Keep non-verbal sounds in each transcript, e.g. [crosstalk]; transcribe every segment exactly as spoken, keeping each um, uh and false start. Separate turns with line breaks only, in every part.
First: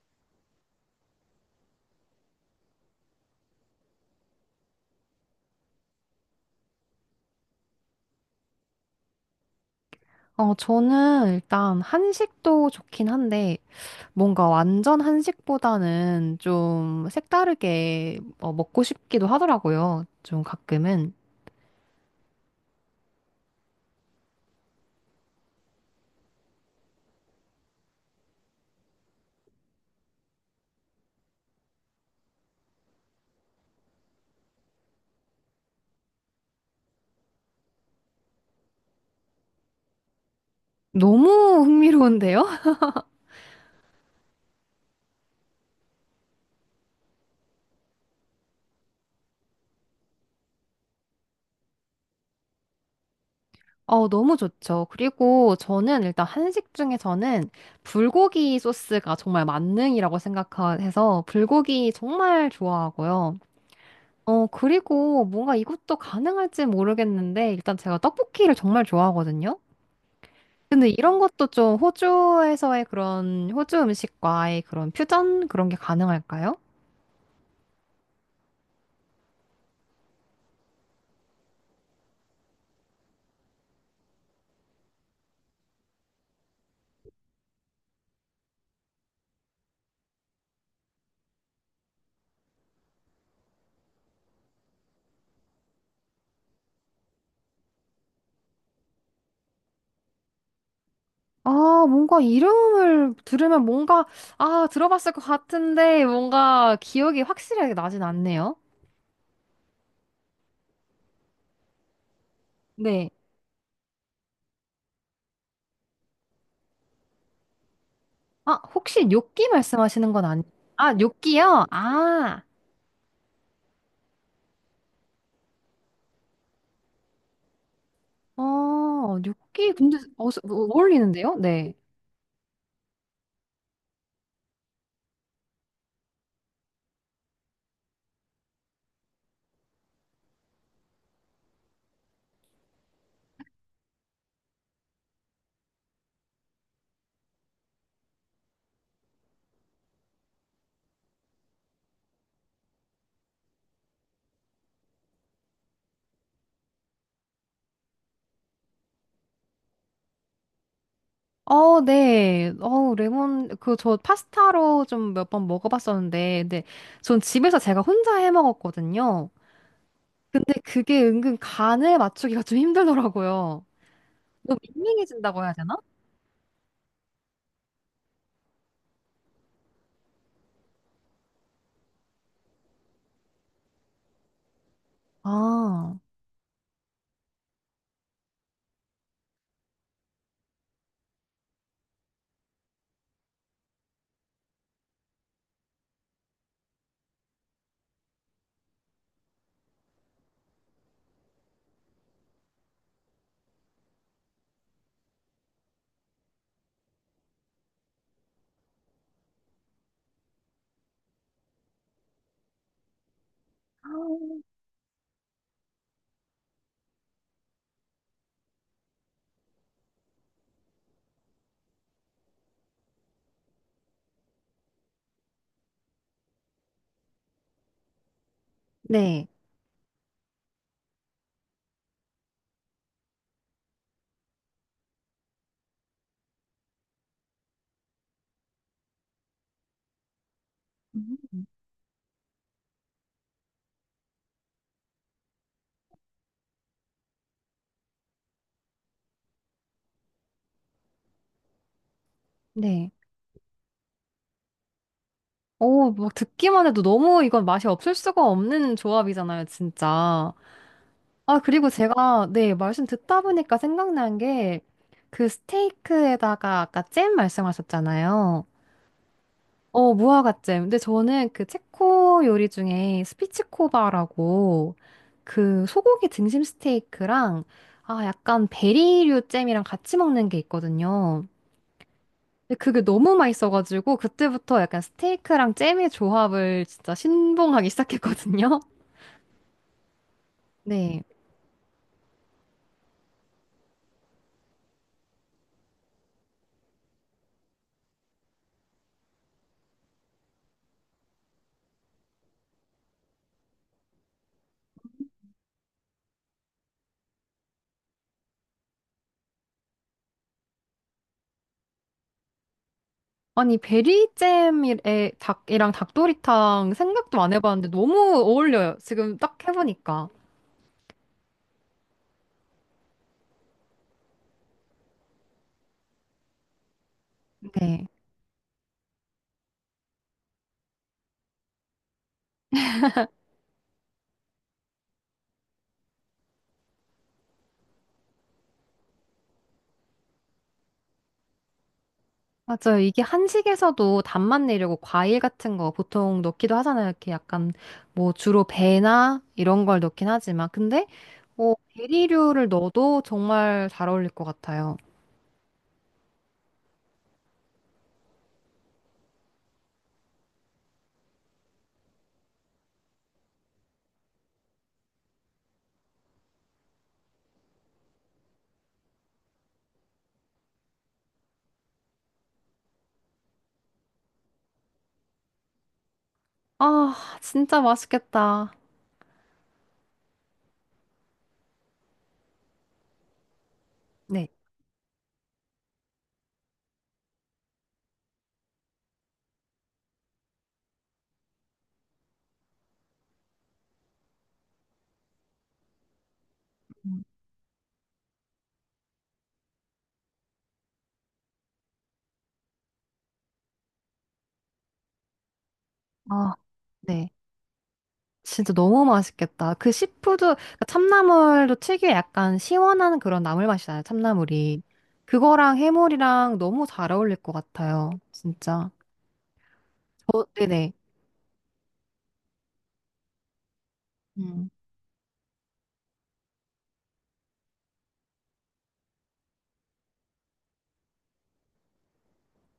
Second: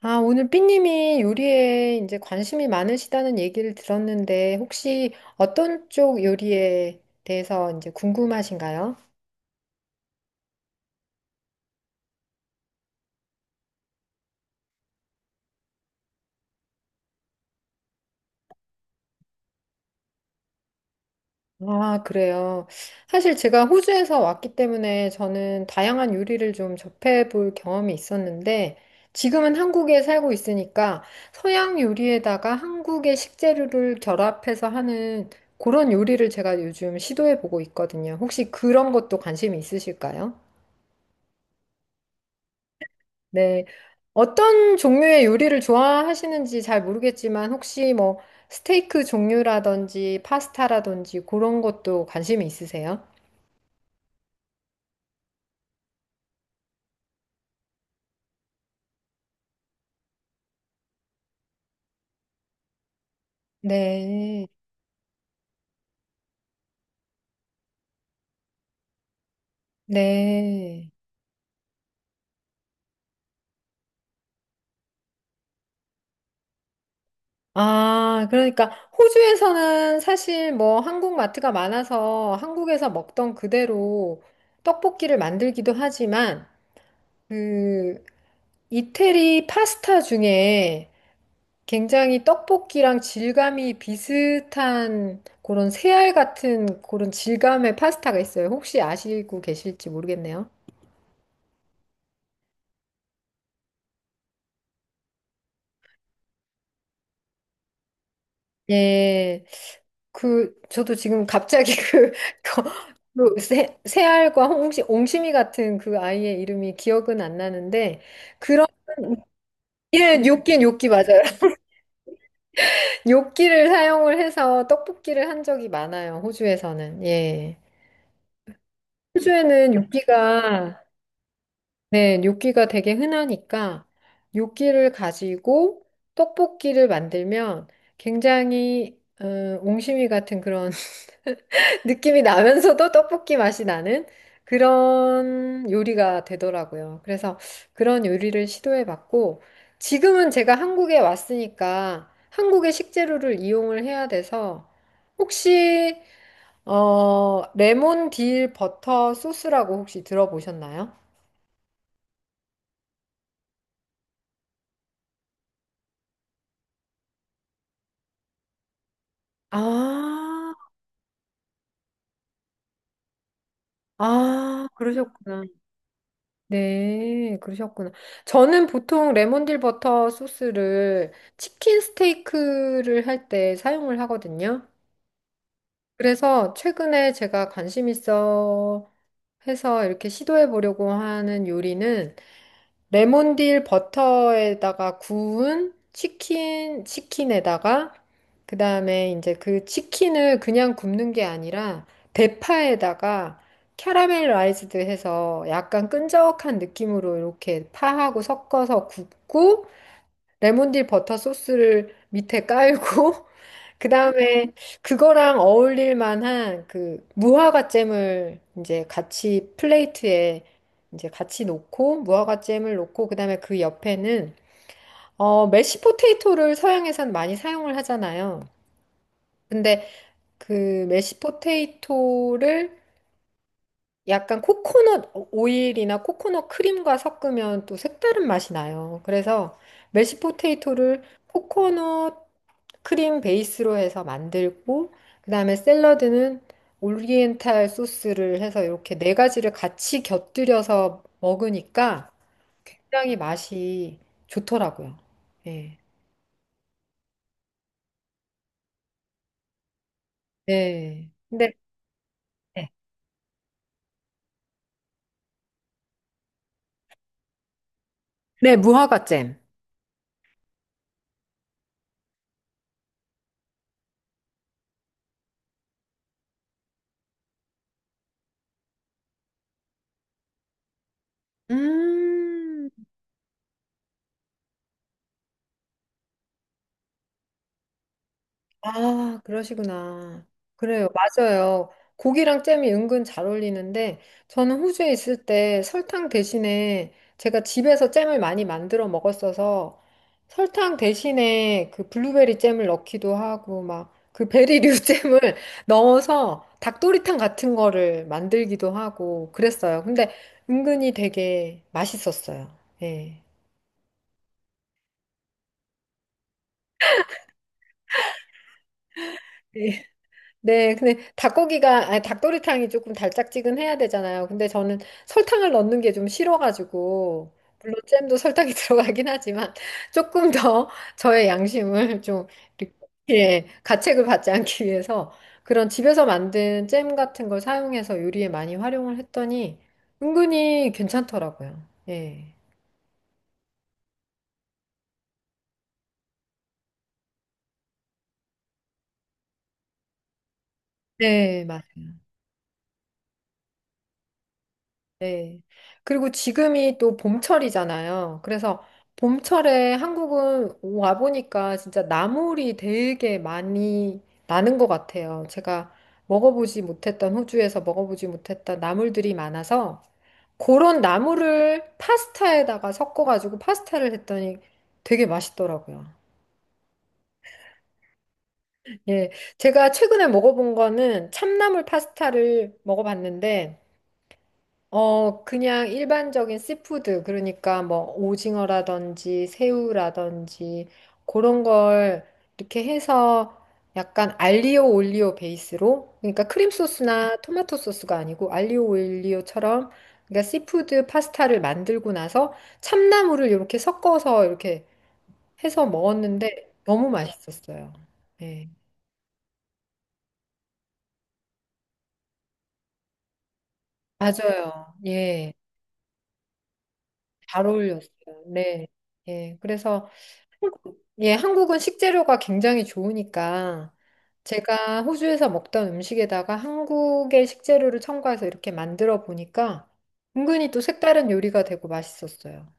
아, 오늘 삐님이 요리에 이제 관심이 많으시다는 얘기를 들었는데, 혹시 어떤 쪽 요리에 대해서 이제 궁금하신가요?
어, 저는 일단 한식도 좋긴 한데, 뭔가 완전 한식보다는 좀 색다르게 어, 먹고 싶기도 하더라고요. 좀 가끔은.
아, 그래요. 사실 제가 호주에서 왔기 때문에 저는 다양한 요리를 좀 접해볼 경험이 있었는데, 지금은 한국에 살고 있으니까 서양 요리에다가 한국의 식재료를 결합해서 하는 그런 요리를 제가 요즘 시도해보고 있거든요. 혹시 그런 것도 관심이 있으실까요?
너무 흥미로운데요?
네. 어떤 종류의 요리를 좋아하시는지 잘 모르겠지만 혹시 뭐 스테이크 종류라든지 파스타라든지 그런 것도 관심이 있으세요?
[laughs] 어, 너무 좋죠. 그리고 저는 일단 한식 중에서는 불고기 소스가 정말 만능이라고 생각해서 불고기 정말 좋아하고요.
네.
어, 그리고 뭔가 이것도 가능할지 모르겠는데, 일단 제가 떡볶이를 정말 좋아하거든요. 근데
네.
이런 것도 좀 호주에서의 그런 호주 음식과의 그런 퓨전 그런 게 가능할까요?
아, 그러니까 호주에서는 사실 뭐 한국 마트가 많아서 한국에서 먹던 그대로 떡볶이를 만들기도 하지만 그 이태리 파스타 중에 굉장히 떡볶이랑 질감이 비슷한 그런 새알 같은 그런 질감의 파스타가 있어요. 혹시 아시고 계실지 모르겠네요.
아, 뭔가 이름을 들으면 뭔가, 아, 들어봤을 것 같은데 뭔가 기억이 확실하게 나진 않네요.
예. 그 저도 지금 갑자기 그, [laughs] 거-
네.
그 새, 새알과 홍시, 옹심이 같은 그 아이의 이름이 기억은 안 나는데
아,
그런,
혹시 요끼 말씀하시는
예,
건 아니,
요끼 요끼
아,
맞아요. [laughs]
요끼요? 아,
요끼를 사용을 해서 떡볶이를 한 적이 많아요. 호주에서는. 예.
어, 요끼
호주에는
근데 어,
요끼가,
어울리는데요? 네.
네, 요끼가 되게 흔하니까 요끼를 가지고 떡볶이를 만들면 굉장히 음, 옹심이 같은 그런 [laughs] 느낌이 나면서도 떡볶이 맛이 나는 그런 요리가 되더라고요. 그래서 그런 요리를 시도해봤고 지금은 제가 한국에 왔으니까 한국의 식재료를 이용을 해야 돼서 혹시 어, 레몬 딜 버터 소스라고 혹시 들어보셨나요?
어, 네. 어, 레몬, 그, 저 파스타로 좀 몇 번 먹어봤었는데, 근데 전 집에서 제가 혼자 해 먹었거든요.
아,
근데 그게 은근 간에 맞추기가 좀 힘들더라고요. 너무
아, 그러셨구나.
밍밍해진다고 해야 되나?
네, 그러셨구나. 저는 보통 레몬딜 버터 소스를 치킨 스테이크를 할 때 사용을 하거든요.
아,
그래서 최근에 제가 관심 있어 해서 이렇게 시도해 보려고 하는 요리는 레몬딜 버터에다가 구운 치킨, 치킨에다가, 그 다음에 이제 그 치킨을 그냥 굽는 게 아니라, 대파에다가 캐러멜라이즈드 해서 약간 끈적한 느낌으로 이렇게 파하고 섞어서 굽고, 레몬딜 버터 소스를 밑에 깔고 [laughs] 그다음에 그거랑 어울릴 만한 그 무화과 잼을 이제 같이 플레이트에 이제 같이 놓고 무화과 잼을 놓고 그다음에 그 옆에는 어 메시 포테이토를 서양에선 많이 사용을 하잖아요.
네.
근데 그 메시 포테이토를 약간 코코넛 오일이나 코코넛 크림과 섞으면 또 색다른 맛이 나요. 그래서 메시 포테이토를
음.
코코넛 크림 베이스로 해서 만들고 그다음에 샐러드는 오리엔탈 소스를 해서 이렇게 네 가지를 같이 곁들여서 먹으니까
네.
굉장히 맛이 좋더라고요. 네.
오, 막 듣기만 해도 너무 이건 맛이 없을 수가 없는 조합이잖아요, 진짜.
네.
아,
근데
그리고 제가, 네,
네.
말씀 듣다 보니까 생각난 게 그 스테이크에다가 아까 잼 말씀하셨잖아요.
네, 무화과 잼.
어, 무화과잼. 근데 저는 그 체코 요리 중에 스피치코바라고 그 소고기 등심 스테이크랑 아, 약간 베리류 잼이랑 같이 먹는 게 있거든요. 근데
음.
그게 너무 맛있어가지고 그때부터 약간 스테이크랑 잼의 조합을 진짜 신봉하기 시작했거든요.
아, 그러시구나.
[laughs]
그래요,
네.
맞아요. 고기랑 잼이 은근 잘 어울리는데, 저는 호주에 있을 때 설탕 대신에 제가 집에서 잼을 많이 만들어 먹었어서 설탕 대신에 그 블루베리 잼을 넣기도 하고, 막 그 베리류 [laughs] 잼을 넣어서 닭도리탕 같은 거를 만들기도 하고 그랬어요. 근데 은근히 되게 맛있었어요. 예.
아니, 베리잼에 닭이랑 닭도리탕 생각도 안 해봤는데 너무 어울려요. 지금 딱
[laughs]
해보니까.
네, 근데 닭고기가, 아니, 닭도리탕이 조금 달짝지근해야 되잖아요. 근데 저는 설탕을 넣는 게 좀 싫어가지고, 물론
네.
잼도 설탕이 [laughs] 들어가긴 하지만, 조금 더 저의 양심을 좀, 이렇게, 예, 가책을 받지 않기 위해서 그런 집에서 만든 잼 같은 걸 사용해서 요리에 많이 활용을 했더니, 은근히 괜찮더라고요. 예.
맞아요. 이게 한식에서도 단맛 내려고 과일 같은 거 보통 넣기도 하잖아요. 이렇게 약간 뭐 주로 배나 이런 걸 넣긴 하지만. 근데
네,
뭐
맞아요.
베리류를 넣어도 정말 잘 어울릴 것 같아요.
네. 그리고 지금이 또 봄철이잖아요. 그래서 봄철에 한국은 와보니까 진짜 나물이 되게 많이 나는 것 같아요. 제가 먹어보지 못했던, 호주에서 먹어보지 못했던 나물들이 많아서 그런 나물을 파스타에다가 섞어가지고 파스타를 했더니 되게 맛있더라고요.
아, 진짜 맛있겠다.
예. 제가 최근에 먹어본 거는 참나물 파스타를 먹어봤는데
네.
어, 그냥 일반적인 씨푸드, 그러니까 뭐 오징어라든지 새우라든지 그런 걸 이렇게 해서 약간 알리오 올리오 베이스로, 그러니까 크림
음,
소스나 토마토 소스가 아니고 알리오 올리오처럼, 그러니까 씨푸드 파스타를 만들고 나서 참나물을 이렇게 섞어서 이렇게 해서
아,
먹었는데 너무
네.
맛있었어요. 네,
진짜 너무 맛있겠다. 그 시푸드, 그러니까 참나물도 특유의 약간 시원한 그런 나물 맛이잖아요. 참나물이.
맞아요. 예,
그거랑 해물이랑 너무 잘 어울릴 것
잘 어울렸어요.
같아요.
네,
진짜.
예, 그래서,
어, 네네.
예, 한국은 식재료가 굉장히 좋으니까
음.
제가 호주에서 먹던 음식에다가 한국의 식재료를 첨가해서 이렇게 만들어 보니까 은근히 또 색다른 요리가 되고 맛있었어요.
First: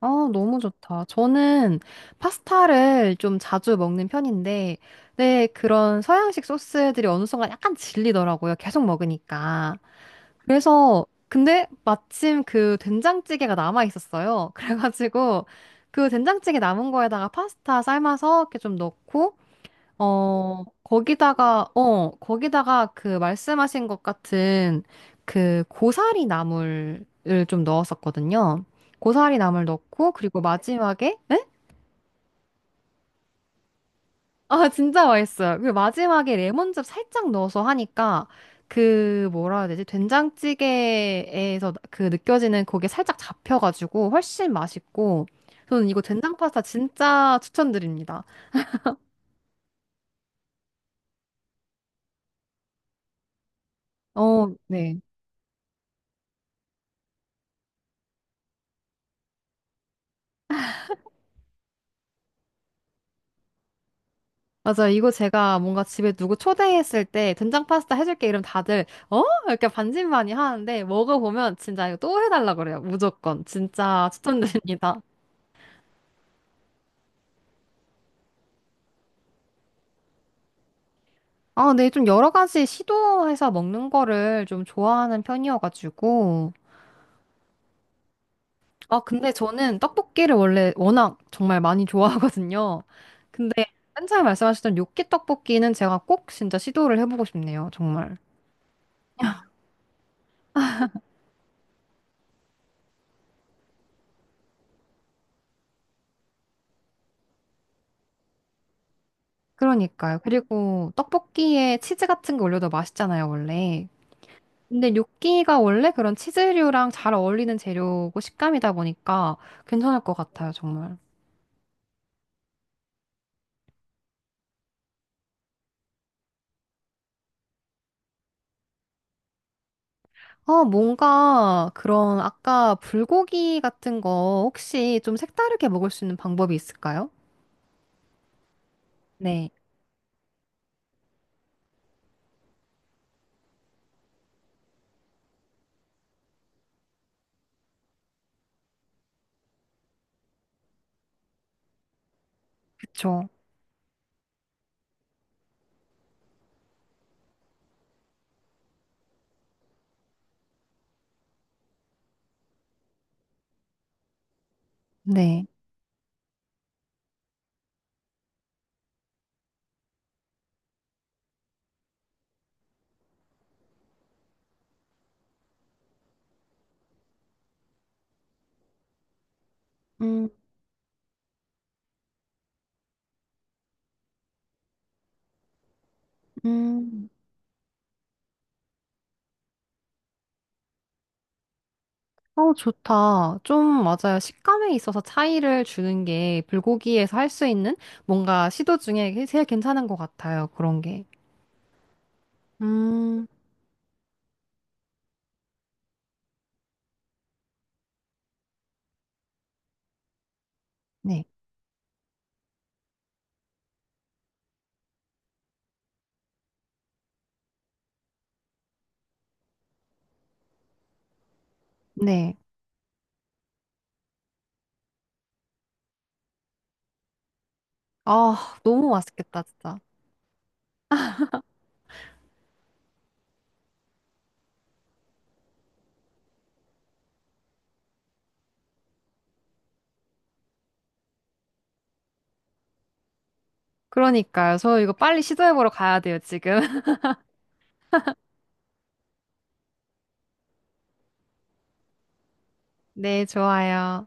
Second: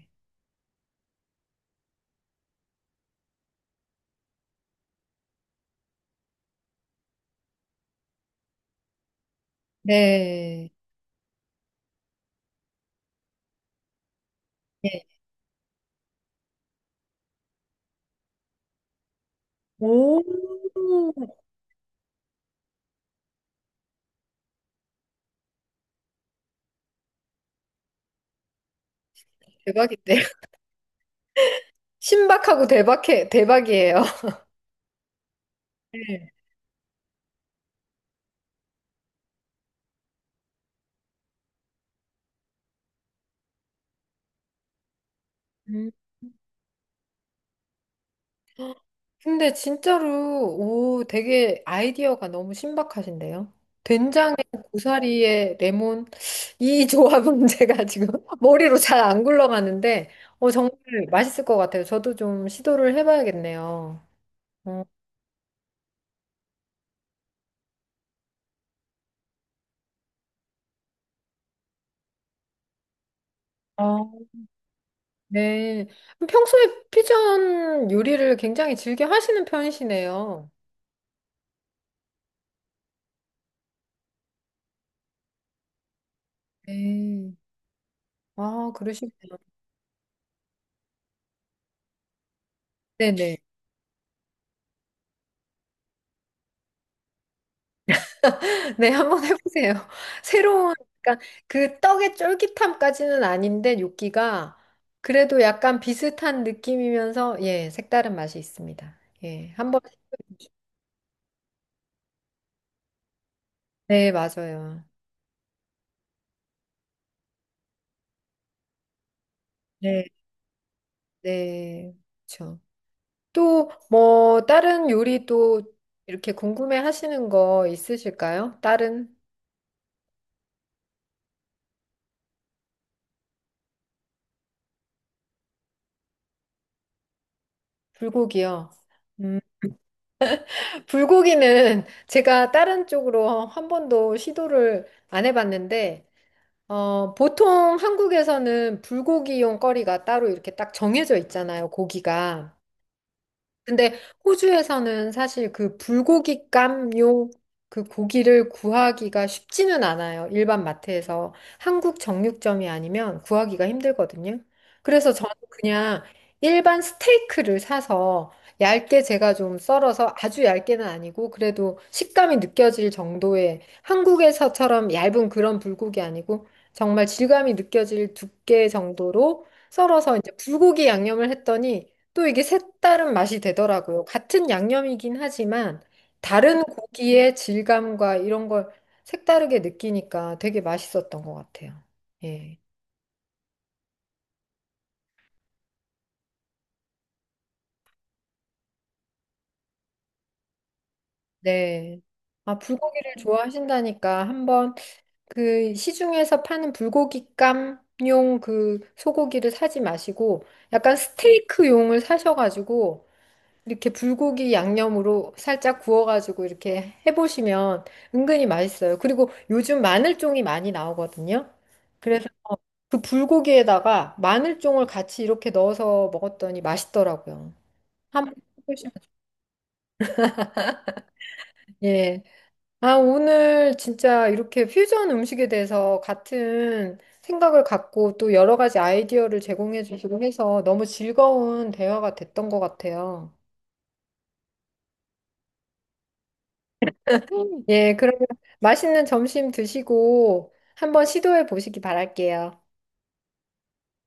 아, 너무 좋다. 저는 파스타를 좀 자주 먹는 편인데, 네, 그런 서양식 소스들이 어느 순간 약간 질리더라고요. 계속 먹으니까.
네.
그래서, 근데 마침 그 된장찌개가 남아 있었어요. [laughs]
예.
그래가지고, 그 된장찌개 남은 거에다가 파스타 삶아서 이렇게 좀 넣고,
오,
어, 거기다가, 어, 거기다가 그 말씀하신 것 같은 그 고사리 나물을 좀 넣었었거든요. 고사리 나물 넣고,
대박인데요?
그리고
[laughs]
마지막에, 네?
신박하고 대박해, 대박이에요. [laughs]
아, 진짜 맛있어요. 그리고
네.
마지막에 레몬즙 살짝 넣어서 하니까 그 뭐라 해야 되지? 된장찌개에서 그 느껴지는 그게 살짝 잡혀가지고 훨씬 맛있고, 저는
음.
이거 된장 파스타 진짜 추천드립니다.
근데 진짜로, 오, 되게 아이디어가 너무 신박하신데요? 된장에
어, 네.
고사리에 레몬, 이 조합은 [laughs] 제가 지금 머리로 잘 안 굴러가는데, 어, 정말 맛있을 것 같아요. 저도 좀 시도를 해봐야겠네요. 어,
맞아. 이거 제가 뭔가 집에 누구 초대했을 때 된장 파스타 해줄게 이러면 다들 어? 이렇게 반신반의 하는데 먹어보면 진짜 이거 또 해달라 그래요. 무조건.
아,
진짜 추천드립니다.
네. 그럼 평소에 퓨전 요리를 굉장히 즐겨 하시는 편이시네요.
아, 네. 좀 여러 가지 시도해서 먹는 거를 좀 좋아하는 편이어가지고.
네. 아,
아, 근데
그러시구나.
저는 떡볶이를 원래 워낙 정말 많이 좋아하거든요.
네네.
근데 맨 처음에 말씀하셨던 요끼 떡볶이는 제가 꼭 진짜 시도를 해보고 싶네요. 정말.
네, 한 번 해보세요. [laughs] 새로운, 그러니까 그 떡의 쫄깃함까지는 아닌데, 요끼가 그래도 약간 비슷한 느낌이면서, 예, 색다른 맛이 있습니다. 예, 한번,
그러니까요. 그리고 떡볶이에 치즈 같은 거 올려도 맛있잖아요, 원래.
네, 맞아요.
근데 뇨끼가 원래 그런 치즈류랑 잘 어울리는 재료고 식감이다 보니까 괜찮을
네,
것 같아요, 정말.
네, 그렇죠. 또, 뭐, 다른 요리 또 이렇게 궁금해 하시는 거 있으실까요? 다른
아, 뭔가 그런 아까 불고기 같은 거 혹시 좀 색다르게 먹을 수 있는 방법이 있을까요?
불고기요. 음,
네,
불고기는 [laughs] 제가 다른 쪽으로 한 번도 시도를 안 해봤는데, 어, 보통 한국에서는 불고기용 거리가 따로 이렇게 딱 정해져 있잖아요, 고기가.
그쵸.
근데 호주에서는 사실 그 불고기 깜요, 그 고기를 구하기가 쉽지는 않아요. 일반 마트에서 한국 정육점이 아니면 구하기가 힘들거든요. 그래서 저는
네.
그냥 일반 스테이크를 사서 얇게 제가 좀 썰어서 아주 얇게는 아니고 그래도 식감이 느껴질 정도의 한국에서처럼 얇은 그런 불고기 아니고 정말 질감이 느껴질 두께 정도로 썰어서
음,
이제 불고기 양념을 했더니 또 이게 색다른 맛이 되더라고요. 같은 양념이긴 하지만 다른
음.
고기의 질감과 이런 걸 색다르게 느끼니까 되게 맛있었던 것 같아요.
어,
예.
좋다. 좀 맞아요. 식감에 있어서 차이를 주는 게 불고기에서 할 수 있는 뭔가 시도 중에 제일 괜찮은 것 같아요. 그런 게.
네. 아, 불고기를
음,
좋아하신다니까 한번 그 시중에서 파는 불고기감용 그 소고기를 사지 마시고 약간
네.
스테이크용을 사셔가지고 이렇게 불고기 양념으로 살짝 구워가지고 이렇게 해보시면 은근히 맛있어요. 그리고 요즘 마늘종이 많이 나오거든요. 그래서
네.
그 불고기에다가 마늘종을 같이 이렇게 넣어서 먹었더니 맛있더라고요. 한번
아, 너무
해보시면 돼요.
맛있겠다, 진짜.
예. 아, 오늘 진짜 이렇게 퓨전 음식에 대해서 같은 생각을 갖고 또 여러 가지 아이디어를 제공해 주시고 해서 너무 즐거운 대화가 됐던 것 같아요.
그러니까요. 저 이거 빨리 시도해보러 가야 돼요, 지금. [laughs]
예, 그러면 맛있는 점심 드시고 한번 시도해 보시기 바랄게요.
네, 좋아요.